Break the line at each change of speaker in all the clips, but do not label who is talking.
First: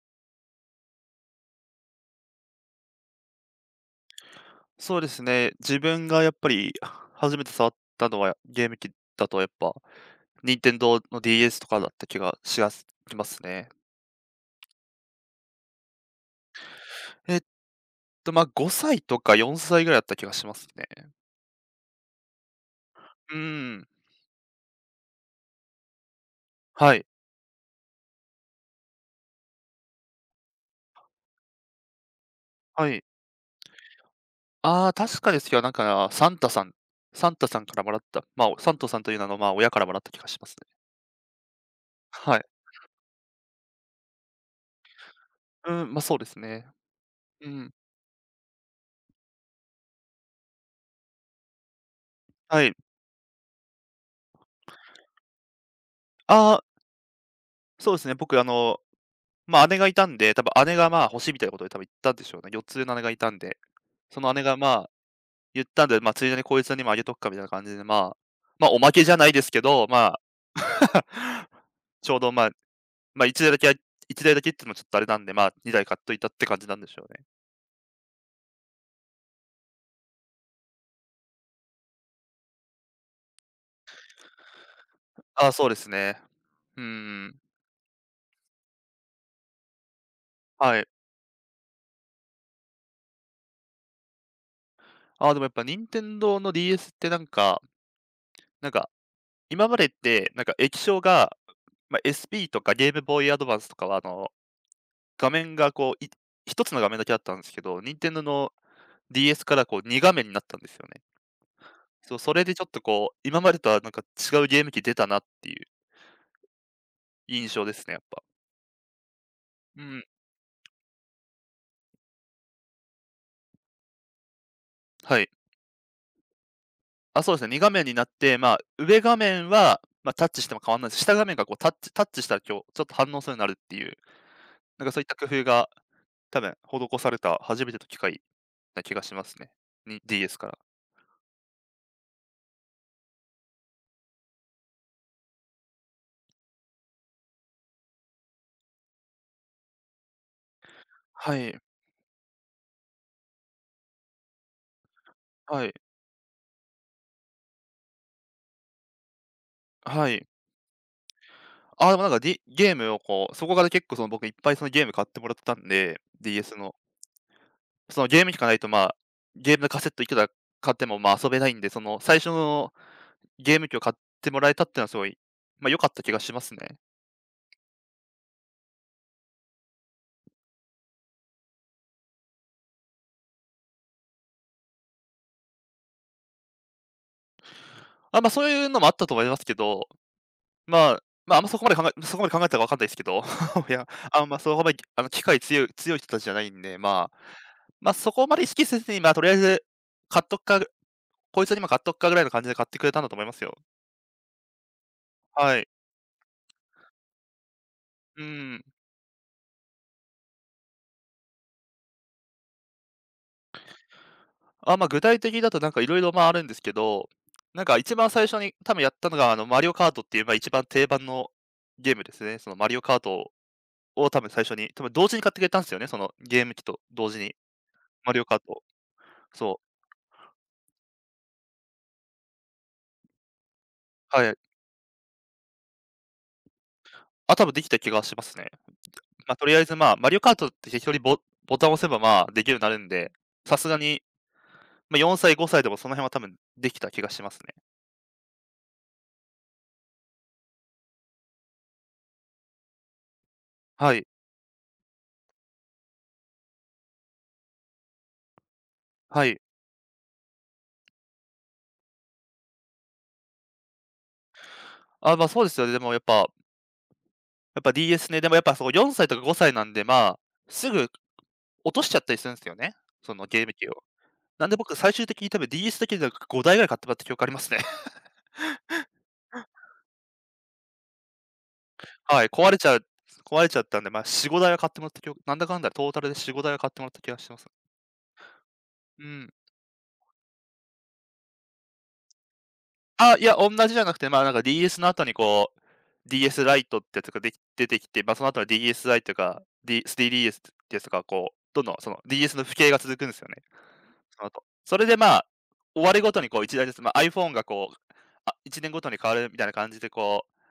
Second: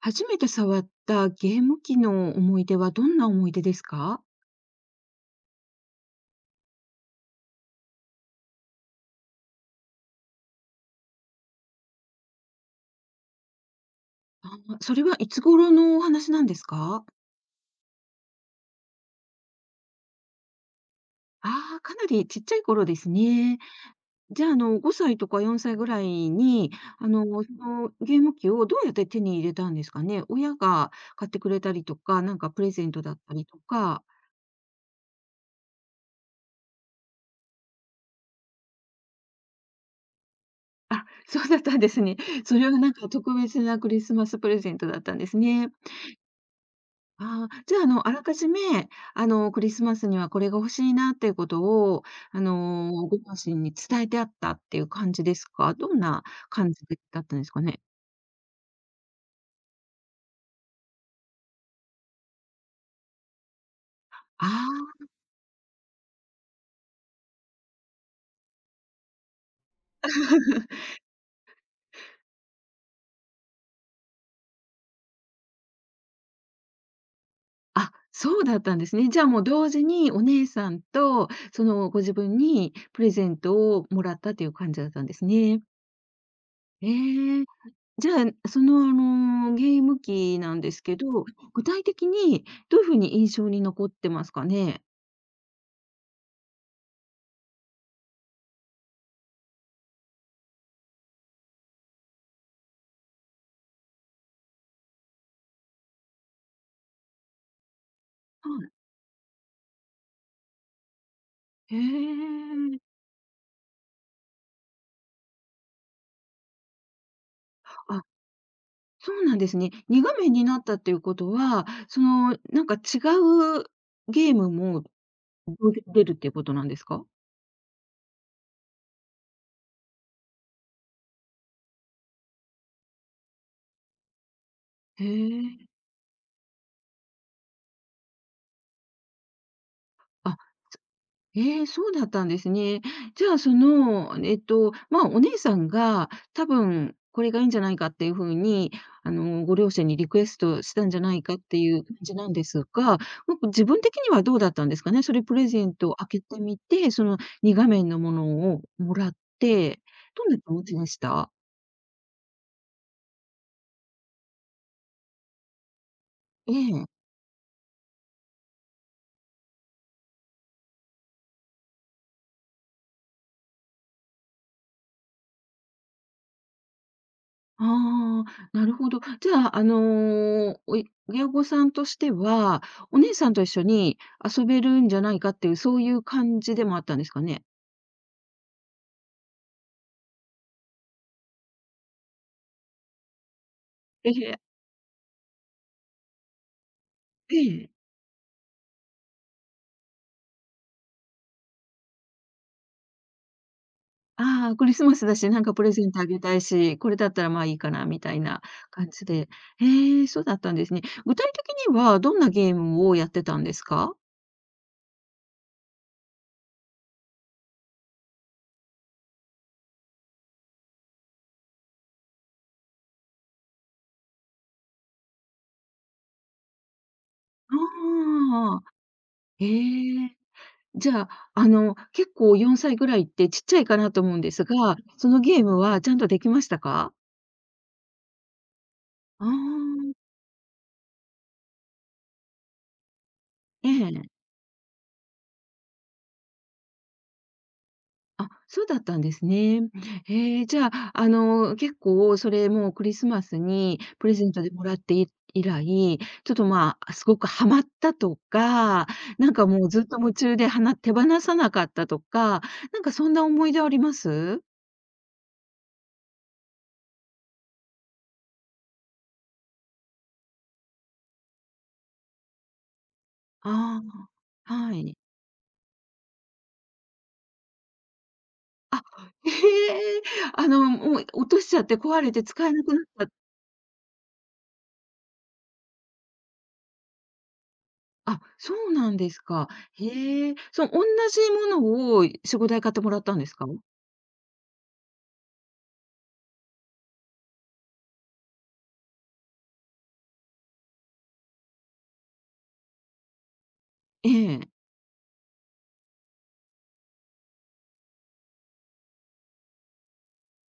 初めて触ったゲーム機の思い出はどんな思い出ですか？
そうですね。自分がやっぱり初めて触ったのはゲーム機だとやっぱ、任天堂の DS とかだった気がしますね。
それはいつ頃のお話なんですか？
えっま、5歳とか4歳ぐらいだった気がしますね。
ああ、かなりちっちゃい頃です
うー
ね。
ん、
じゃあ、5歳とか4歳ぐらいに、
はい、
そのゲーム機をどうやって手に入れたんですかね？親が買ってくれたりとか、なんかプレゼ
は
ント
い。
だったりとか。
ああ、確かですよ。なんかサンタさんからもらった、まあ、おサンタさんという名の、まあ、親からもらった気がしますね。
あ、そうだったんですね。
はい。
それはなんか特別なクリスマスプレゼントだったんですね。
うん、まあ、そうですね。
あ
う
あ、
ん、
じゃあ、あらかじめ、クリスマスにはこれが欲しいなっていうことを、
はい。
ご両親に伝えてあったっていう感じですか？どんな
ああ、
感じでだったんですかね？
そうですね。僕あの、まあ、姉がいたんで、多分姉が、まあ、欲しいみたいなことで多分言ったんでしょうね。4つ上の姉がいたんで。その姉
あ
が、まあ、
あ。
言ったんで、まあ、ついでにこいつにもあげとくかみたいな感じで、まあ、まあ、おまけじゃないですけど、まあ、ちょうど、まあ、まあ、1台だけっていうのもちょっとあれなんで、まあ、2台買っといたって感じなんでしょうね。
あ、そうだったんですね。じゃあ、もう同時にお姉さんと、その、ご自分にプレゼントをもらったという感じだったんです
ああ、
ね。
そうですね。うん
ええ。じゃあ、その、ゲーム機なんで
は
す
い。
けど、具体的にどういう風に印象に残ってますかね？
ああ、でもやっぱ任天堂の DS ってなんか、今までって、なんか液晶が、まあ、SP とかゲームボーイアドバンスとかは、あの、画面がこう、1つの画面だけだったんですけど、任天堂
は
の
い。
DS からこう2画面になったんですよね。
へ
そう、それでちょっ
え。
とこう、今までとはなんか違うゲーム機出たなっていう印象ですね、やっ
あ、
ぱ。
そうなんですね。
う
2
ん、
画面になったっていうことは、その、なんか違うゲームも
はい。
同時に出るっていうことなんですか？
あ、そうですね、2画面になって、まあ、上画面は、まあ、タッチしても変わらないです。下画面がこうタッチしたら今日ちょっと反応するようになるっていう、なんかそうい
へ
った工夫が
え。
多分施された初めての機械な気がしますね。に
あ、
DS から。
ええ、そうだったんですね。じゃあ、その、えっと、まあ、お姉さんが多分これがいいんじゃないかっていう風に、ご両親にリクエストしたんじゃないか
は
っ
い、
ていう感じなんですが、なんか自分的にはどうだったんですかね？それプレ
は
ゼ
い、
ントを開けてみて、その2画面のものをもらって、
は
ど
い。
んな気持ちでした？
あでもなんか、ゲームをこう、そこから結構その僕いっぱいそのゲーム買ってもらったんで、
え
DS の。
え。
そのゲーム機がないと、まあ、ゲームのカセットいくら買っても、まあ、遊べないんで、その最初のゲーム機を買ってもらえたっていうのはすごい、ま、良かった気がしますね。
ああ、なるほど。じゃあ、親御さんとしては、お姉さんと一緒に遊べるんじゃないかっていう、そういう感じでもあったんですかね？
あ、ま、そういうのもあったと思いますけど、まあ、ま、ああんまそこまで考えたかわかんないですけど、いや、
え
あんま
え、
そこまで、あの、機械強い人たちじゃないんで、まあ、
ええ。
ま、そこまで意識せずに、ま、とりあえず買っとくか、こいつにも買っとくかぐらいの感じで買ってくれたんだと思いますよ。
ああ、クリスマスだし、なんか
は
プ
い。
レゼントあげたいし、これだったらまあいいかなみたい
う
な
ん。
感じで。へえ、そうだったんですね。具体的にはどんなゲームをやってたんですか？
あ、まあ、具体的だとなんかいろいろま、ああるんですけど、なんか一番最初に多分やったのが、あの、マリオカートっていう、まあ、一番定番のゲームですね。そのマリオカートを多分最初に、多分同時に買ってくれたんですよね、そのゲーム機と同時に、マリオカート
ああ、
を。
え
そう、
え。じゃあ、結構4歳ぐらいってちっちゃいかなと思うん
は
で
い。
すが、そのゲームはちゃんとできましたか？
あ、多分できた気がしますね。
あ
まあ、とりあえず、まあ、
あ、
マリオカートって適当にボタンを押せば、まあ、できるようになるんで、さす
え
がに、
え。
まあ、4歳、5歳でもその辺は多分できた気がしますね。
あ、そうだったんですね。へえ、じゃあ、結構それもうクリスマスに
はい、
プレゼントでもらって以来、ちょっと、まあ、すごくハマったとか、
は
なん
い。
かもうずっと夢中で手放さなかったとか、なんかそんな思い出あります？
あ、ま、そうですよね。でもやっぱ DS ね、でもやっぱその4歳とか5歳なんで、まあ、すぐ落としちゃったりするんですよね、そのゲーム機を。
あ
なん
あ、
で僕
は
最
い。
終的に多分 DS だけで5台ぐらい買ってもらった記憶ありますね。
あ、へえ、もう落としちゃって壊れて
はい、
使
壊
え
れ
な
ちゃ
くな
う
った。
壊れちゃったんで、まあ、4、5台は買ってもらった記憶なんだかんだトータルで4、5台は買ってもらった気がします。
あ、そうなん
う
です
ん。
か。へえ、その同じものを4、5買ってもらった
あ、
ん
い
です
や、
か？
同じじゃなくて、まあ、なんか DS の後にこう、DS ライトってやつが出てきて、まあ、その後は DS ライトが、D s d s ってやつとかこう、どんどんその DS の普及が続くんですよね、
え
その後。
え。
それで、まあ、終わりごとにこう1台ずつ、まあ、iPhone がこう、あ、1年ごとに変わるみたいな感じでこう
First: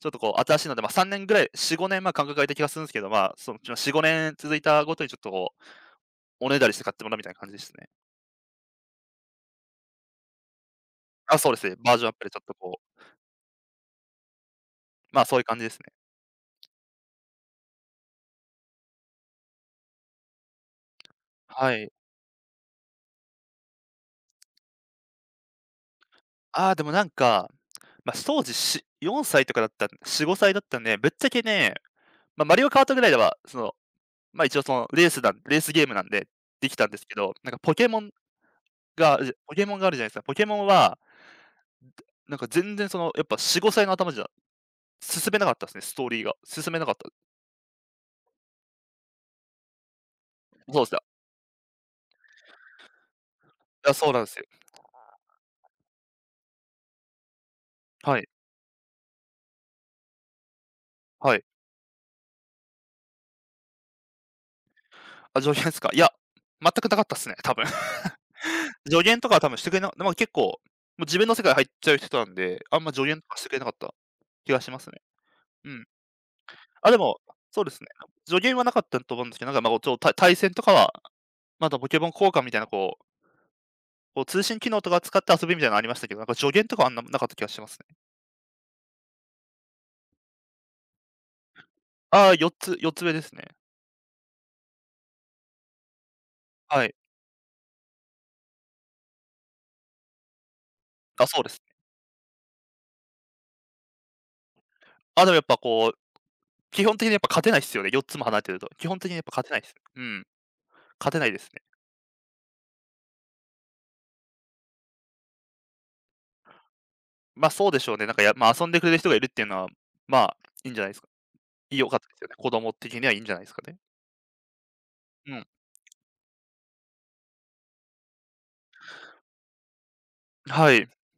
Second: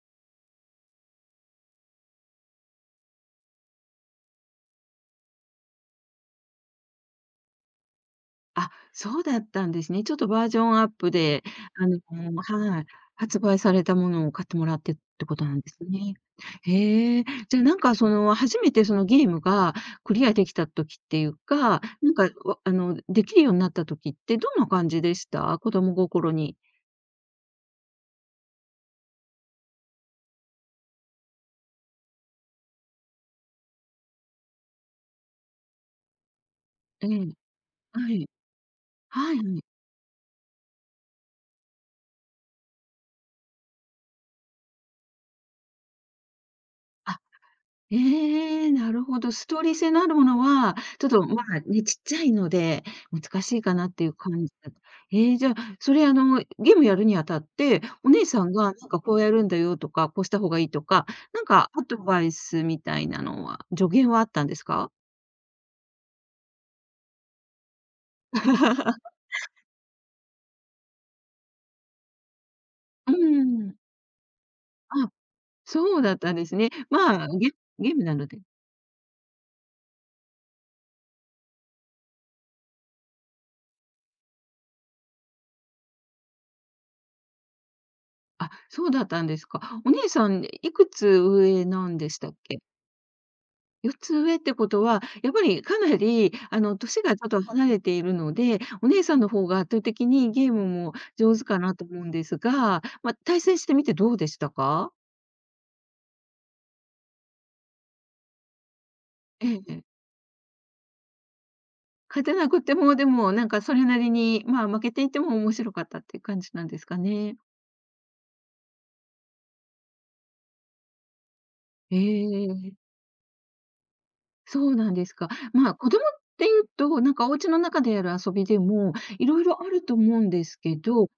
ちょっとこう新しいので、まあ、3年ぐらい、4、5年、まあ、間隔が空いた気がするんですけど、まあ、そのうち4、5年続いたごとにちょっとこう、おねだりして買ってもらうみたいな感じですね。
あ、そうだったんですね。ちょっとバージョンアップ
あ、
で、
そうですね、
あ
バージョンアップで
の、
ちょっと
は
こ
い、
う、
発売されたものを買ってもらってっ
ま、あ
て
そ
こ
ういう
とな
感
ん
じ
で
です
す
ね。
ね。へえ、じゃ、なんかその、初めてそのゲームがクリアできた時っていう
は
か、
い。
なんか、わあの、できるようになった時ってどんな感じでした？子供心に。
ああ、でもなんか、まあ、当時4、5歳だったんで、ぶっちゃけね、まあ、マリオカートぐらいでは、その、まあ、一応そのレースゲームなんでできたんです
え
け
え。
ど、なんか
はい。
が
はいは
ポ
い。
ケモンがあるじゃないですか。ポケモンは、なんか全然そのやっぱ4、5歳の頭じゃ進めなかったですね、ストーリーが。進めなかった。
あ、ええ、なるほど。ストーリー性のあるものは、
そうですね。
ちょっと、まあ、ね、ちっちゃいので、難しいかな
い
っ
や、
てい
そう
う
なんです
感
よ。
じだええ、じゃあ、それ、ゲームやるにあたって、お
は
姉
い、
さんが、なんか、こうやるんだよとか、こうした方がいいとか、
は
な
い。
んか、アドバイスみたいなのは、助言はあったんですか？
あ、助言ですか？いや、全くなかったっすね、多分。助 言とかは多分してくれなまあ、結構、もう自分の世界入っちゃう人なんで、あんま助
う
言とかしてくれなかっ
ん。
た気がしますね。
あ、
うん。
そうだったんですね。
あ、でも、
まあ、ゲ
そうですね。
ゲームなの
助
で
言はなかったと思うんですけど、なんか、ま、あちょっと対戦とかは、まだポケモン交換みたいな、こう、通信機能とか使って遊びみたいなのありましたけど、なんか助言とかはあんななかった気がしますね。
あ、そうだったんですか。お姉さん、いくつ上なんでし
あ
た
あ、
っ
4
け？
つ四つ上ですね。
4つ上ってことは、やっぱりかなり、
はい。
歳がちょっと離れているので、お姉さんの方が圧倒的にゲームも
あ、
上
そ
手
うです
か
ね。
なと思うんですが、ま、対戦してみてどうでしたか？
あ、でもやっぱこう、基本的にやっぱ勝てないっすよね、4つも離れてると。基本的にやっぱ勝
え
て
え
ないっ
え
す。
え。
うん。勝てないですね。
勝てなくても、でも、なんかそれなりに、まあ、負けていても面白かったっていう感じなんですかね。
ま、あそうでしょうね。なんか、遊んでくれる人がいるっていうのは、まあ、いいんじゃないですか。良かったですよね。
え
子供
え。
的にはいいんじゃないですかね。
そうなんですか。
うん、
まあ、子供っていうと、なんかお家の中でやる遊びでも、色々あると思うんです
は
け
い。
ど、ゲ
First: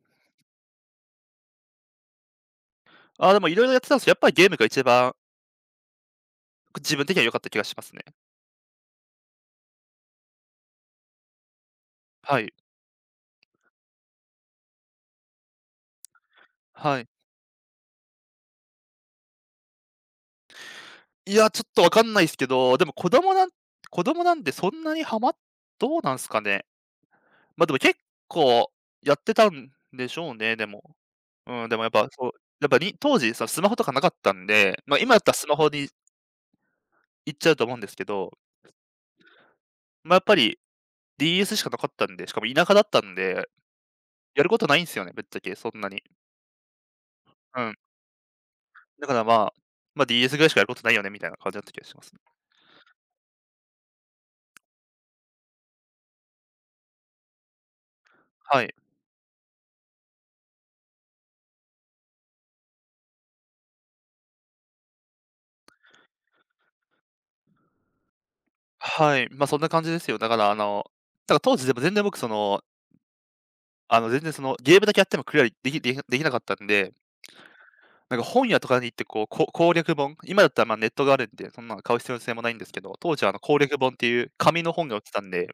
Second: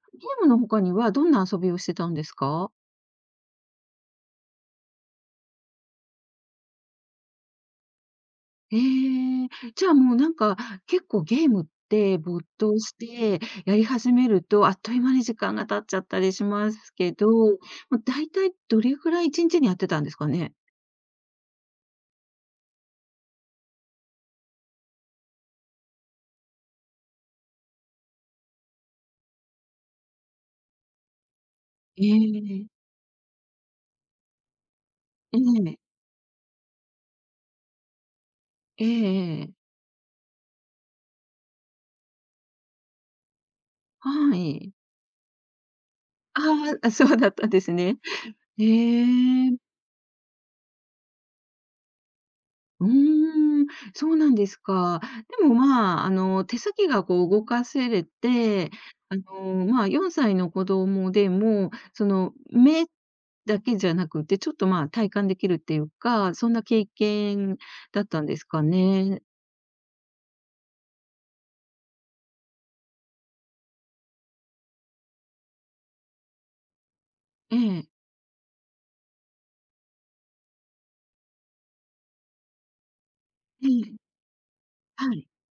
ームの他にはどんな遊びをしてたんですか？
あでもいろいろやってたんですけど、やっぱりゲームが一番、自分的には良かった気がしますね。
ええ、じゃあもうなんか、結構ゲームって
は
没
い、
頭してやり始めると、あっという間に時間が経っちゃったりします
はい。
けど、ま、大体どれぐらい1日にやってたんですかね？
いや、ちょっとわかんないですけど、でも子供なんでそんなにハマっどうなんすかね。ま、あでも結構やってたんでしょうね、でも。うん、でもやっ
え
ぱ、
え、
そう、
え
や
え、
っぱに当時、そのスマホとかなかったんで、ま、あ今だったらスマホに行っちゃうと思うんですけど、
ええええ。
ま、あやっぱり DS しかなかったんで、しかも田舎だったんで、
は
やること
い。
ないんすよね、ぶっちゃけそんなに。
ああ、あ、そうだったん
う
です
ん。
ね。え
だから、まあ、
え。
ま、DS ぐらいしかやることないよねみたいな感じだった気がしますね。
うーん、そうなんですか。でも、まあ、手先がこう動かせれ
は
て、
い。
まあ、4歳の子供でも、その、目だけじゃなくて、ちょっと、まあ、体感できるっていうか、そんな経験だったんですか
は
ね。
い、ま、そんな感じですよ。だから当時でも全然僕その、全然その、ゲームだけやってもクリアできなかったんで、
ええ、
なんか本屋とかに行ってこう、攻略本、今だったら、ま、ネットがあるんで、そんなの買う必要性もないんですけど、当時はあの攻
え
略本
え、
っていう紙の本が売って
は
た
い、
んで、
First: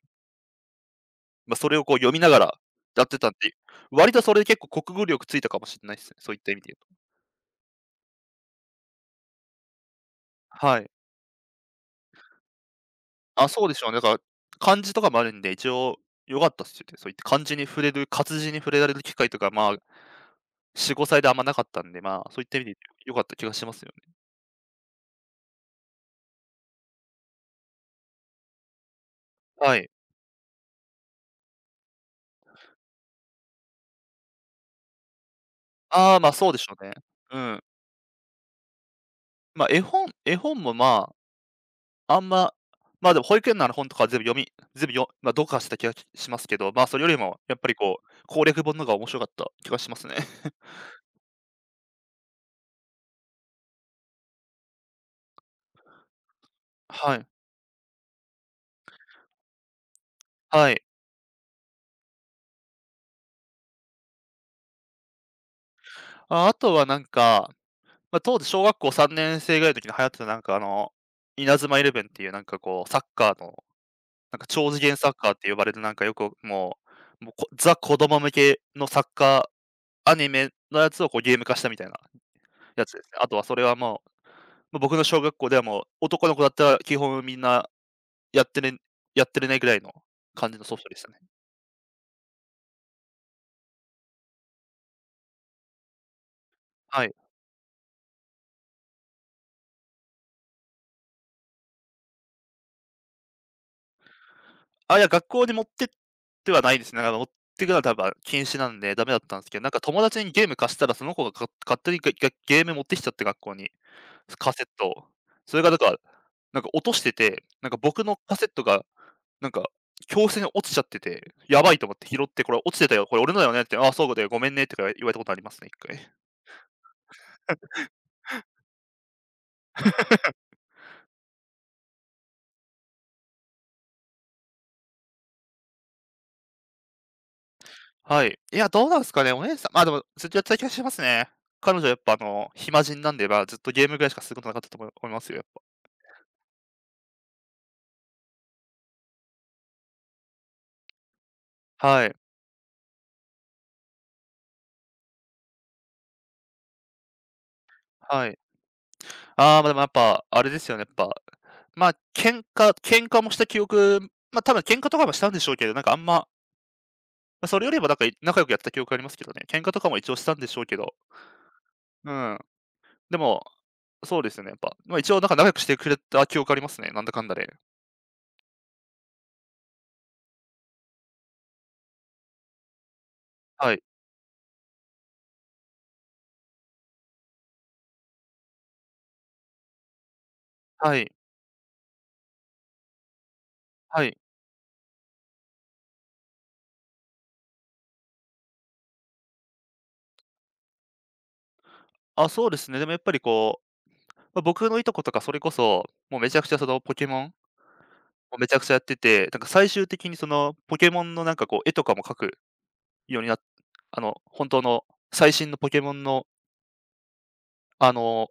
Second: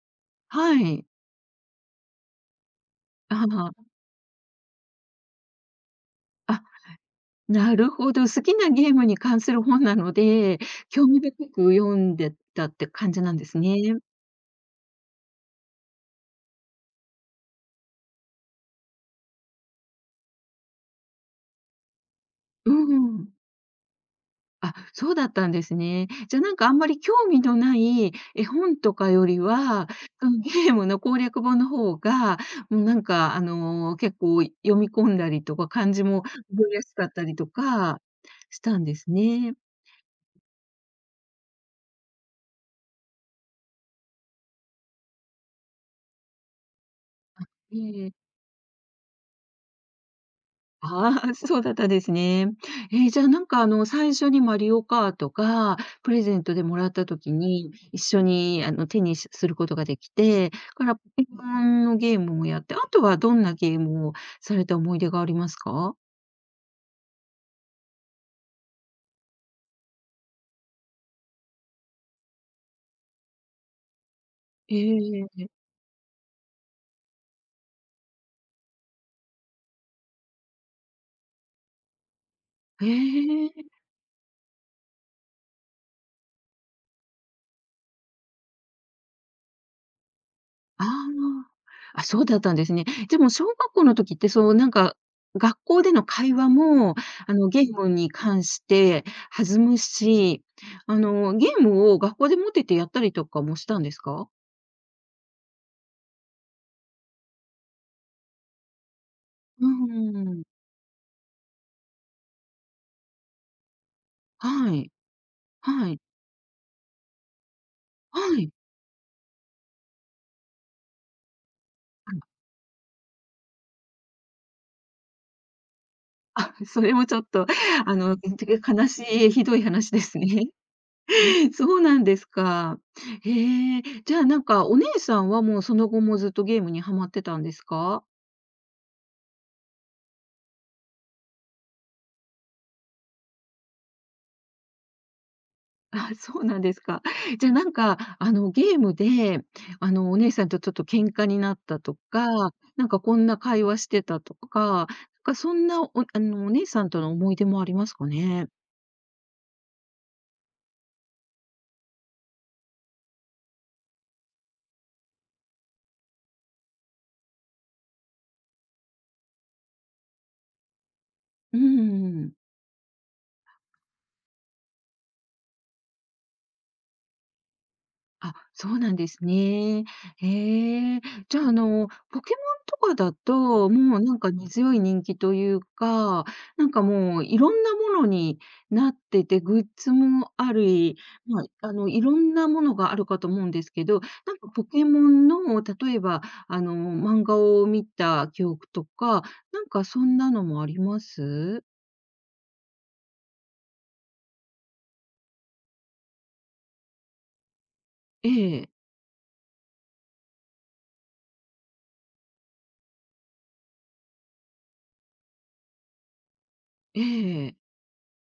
はい。
ま、それをこう読みながらやってたんで、
あ
割とそれで結構国語力ついたかもしんないっすね、そういった
あ、
意味
あ、
で言うと。
なるほど。好きなゲームに関する本なので、
はい。
興味深く読んでたって感じなんで
あ、
す
そうで
ね。
しょうね。だから、漢字とかもあるんで、一応良かったっすよね。そういった漢字に触れる活字に触れられる機会とか、まあ、4、5歳であんまなかったんで、まあ、そういった意味
う
で良かっ
ん。
た気がしますよね。
あ、そうだったんですね。じゃ、なんかあんまり興味のない絵本とかより
は
は、
い。
うん、ゲームの攻略本の方が、もうなんかあの、結構読み込んだりとか、漢字
ああ、
も
まあ、
覚
そうでしょ
えや
うね。
すかったり
う
と
ん。
かしたんですね。
まあ、絵本も、まあ、あんま、まあ、でも保育園のあの本とか全部読み全部よまあ、読破した気がしますけど、まあ、それよりもやっぱり
え
こう、
え。
攻略本の方が面白かった気がしますね。
ああ、そうだったですね。えーじゃあ、なんか、最初にマリオカートがプレゼントでもら った
はい、
時に、一緒に、手にすることができて、
はい。
からポケモンのゲームもやって、あとはどんなゲームをされた思い出がありますか？
あ、あとはなんかまあ、当時小学校3年生ぐらいの時に流行ってたなんか稲妻イレブンっていうなんかこうサッカーの、なんか超
え
次元サッ
え
カーって
え。
呼ばれるなんかよくもうザ子供向けのサッカーアニメのやつをこうゲーム化したみたいなや
え
つですね。あとはそれ
え。
はもう、ま、僕の小学校ではもう、男の子だったら基本みんなやってねやってるねぐらいの感じのソフトでしたね。
ああ、あ、そうだったんですね。でも小学校の時って、そう、なんか、学校での会話も、
はい。
ゲームに関して弾むし、ゲームを学校で持っててやったりとかもしたんですか？
あ、いや、学校に持ってってはないですね。なんか持ってくのは多分禁止なんで、ダメだったんですけど、
う
なんか友達
ん
に
ん
ゲーム貸したら、その子が勝手にゲーム持ってきちゃって学校に、カセッ
は
ト
い、
を。それがだか
は
ら、
い、
なんか落としてて、なんか僕の
は
カセッ
い。
トが、なんか教室に落ちちゃってて、やばいと思って拾っ て、これ落ちてたよ、これ俺のだよねって、ああ、そうだよ、ごめんねとか言われたことありますね、一回。
それもちょっと、あの、悲しい、ひどい話ですね。そうなんですか。へえ、じゃあ、なんか、お姉さんはもうその後もずっとゲームにはまってたんですか？
はい。いや、どうなんですかね、お姉さんまあ、でもずっとやってた気がしますね。彼女やっぱ暇人なんで、まあ、ずっとゲームぐらいしかすることなかったと思いますよ、やっぱ。
あ、そうなんですか。じゃあ、なんか、ゲームで、お姉さんとちょっと喧嘩になったと
はい、
か、なんかこんな会話してたとか、なんかそんな、おあの、お姉さんとの思い出もありますか
はい。
ね？
ああ、ま、でもやっぱ、あれですよね、やっぱ、まあ、喧嘩もした記憶、ま、多分喧嘩とかもしたんでしょうけど、なんかあんま、ま、それよりはなんか仲良くやってた記憶ありますけどね。喧嘩とかも一応したんでしょうけど、
う
う
ん。
ん。でも、そうですよね、やっぱ。ま、一応なんか仲良くしてくれた記憶ありますね、なんだかんだで。
あ、そうなんですね。へえ。じゃあ、ポケモンとかだと、
はい。
もうなんか根強い人気というか、なんかもういろんなものになってて、グッズもあ
は
り、
い。
まあ、いろんなものがあるかと思うんですけど、
はい。
なんかポケモンの、例えば、漫画を見た記憶とか、なんかそんなのもあります？
あ、そうですね。でもやっぱりこう、ま、僕のいとことかそれこそ、もうめちゃくちゃそのポケモン
え
をめちゃく
え、
ちゃやってて、なんか最終的にそのポケモンのなんかこう絵とかも描くようになっあの、本当の最新のポケモンの
ええ、
あの、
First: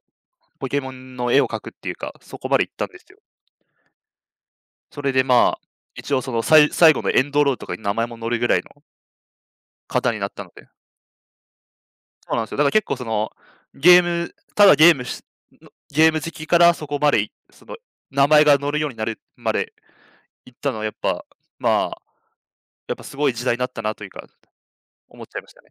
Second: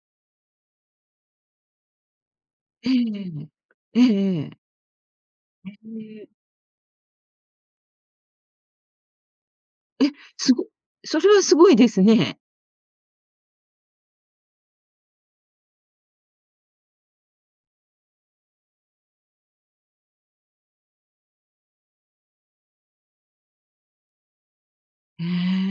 ポケモンの絵を描くっていうか、そこまで行ったん
ええ
です
え
よ。
え。ええええ。
それで、まあ、一応その、最後のエンドロールとかに名前も載るぐらいの
え、
方になったの
すご
で。
それはすごいです
そう
ね。
なんですよ。だから結構その、ゲームただゲームしのゲーム好きからそこまでいその、名前が載るようになるまで行ったのはやっぱ、まあ、やっぱすごい時代になったなというか、思
へ
っちゃいましたね。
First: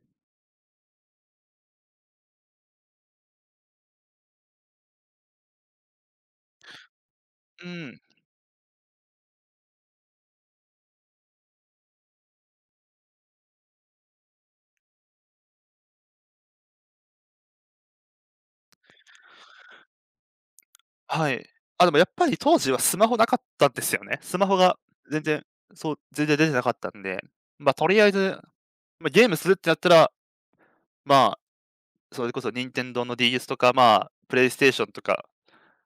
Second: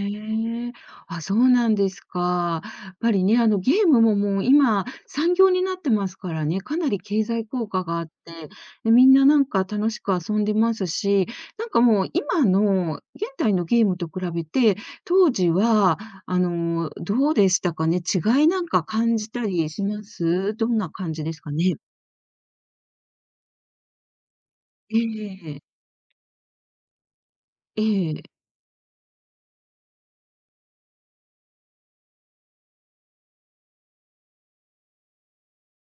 え。あ、そうなんですか。やっぱりね、ゲームももう今、産業になってますからね、かなり経済効
う
果が
ん、
あって、で、みんななんか楽しく遊んでますし、なんかもう今の現代のゲームと比べて、当時は、どうでしたかね？違いなんか感じたりします？どんな感じ
は
です
い。
かね？
あ、でもやっぱり当時はスマホなかったんですよね。スマホが
え
全
え
然
ええ。
そう、全然出てなかったんで、ま、
え
とりあえ
え。
ずまあ、ゲームするってなったら、まあ、それこそ任天堂の DS とか、まあ、プレイステーションとか、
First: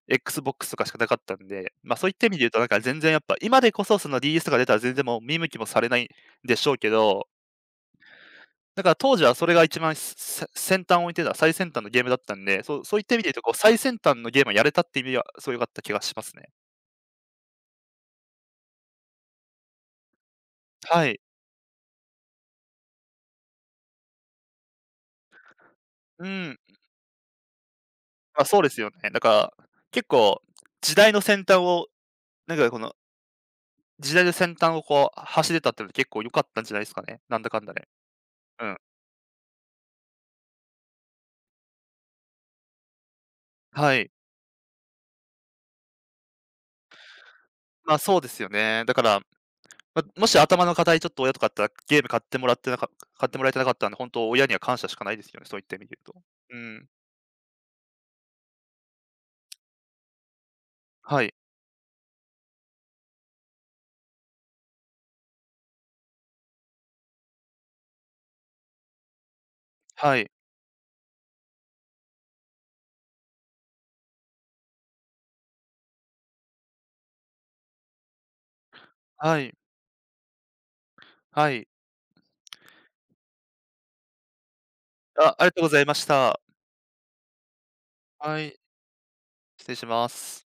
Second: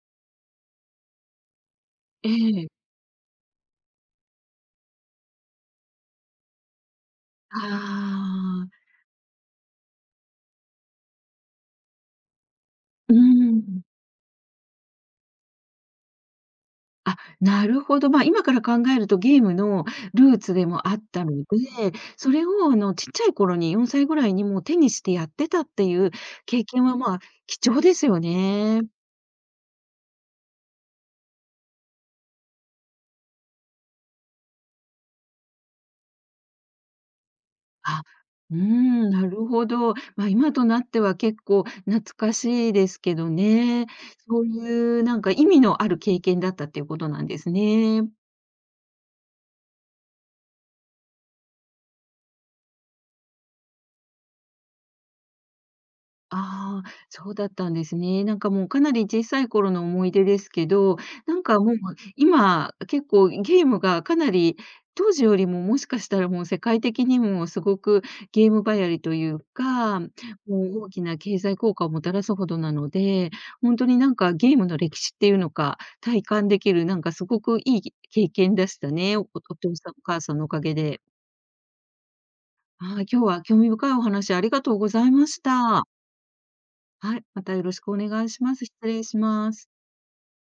Xbox とかしかなかったんで、ま、あそういった意味で言うとなんか全然やっぱ、今でこそその DS とか出たら全然もう見向きもされないんでしょうけど、
あ
だ
あ。
から当時はそれが一番、せ先端を置ってた、最先端のゲームだったんで、そういっ
う
た
ー
意味で言うと、こう最
ん。
先端のゲームをやれたっていう意味では、すごい良かった気がしますね。
あ、なるほど。まあ、今から考えるとゲームのルーツでもあっ
はい。
たので、それをちっちゃい頃に4歳ぐらいにもう手にしてやってたっていう
うん。
経験は、まあ、貴重ですよ
まあ、そうです
ね。
よね。だから、結構時代の先端を、なんかこの時代の先端をこう走れたっていうのは結構良かったんじゃないですかね、なんだかんだで。
あ、うー
うん。
ん、なるほど。まあ、今となっては結構懐かしいですけどね。
はい。
そういうなんか意味のある経験だったっていうことなんです
ま、あ
ね。
そうですよね。だから、ま、もし頭の硬いちょっと親とかだったら、ゲーム買ってもらえてなかったんで、本当親には感謝しかないですよね、そういった意味で言うと。う
あ
ん。
あ、そうだったんですね。なんかもうかなり小さい頃の思い出ですけど、
はい、
なんかもう今結構ゲームがかなり当時よりももしかしたらもう世界的にもすごくゲーム流行りというか、も
はい、
う大きな経済効果をもたらすほどなので、本当になんかゲームの歴史っていうのか、体感できるなんかすごくいい経験でしたね。
は
お
い、
父さんお母さんのおかげで。
はい。
はい、今日は興味深いお話ありがとうございま
あ、
し
ありがとうござ
た。
いました。
はい、またよろしくお願い
は
しま
い、
す。失礼しま
失
す。
礼します。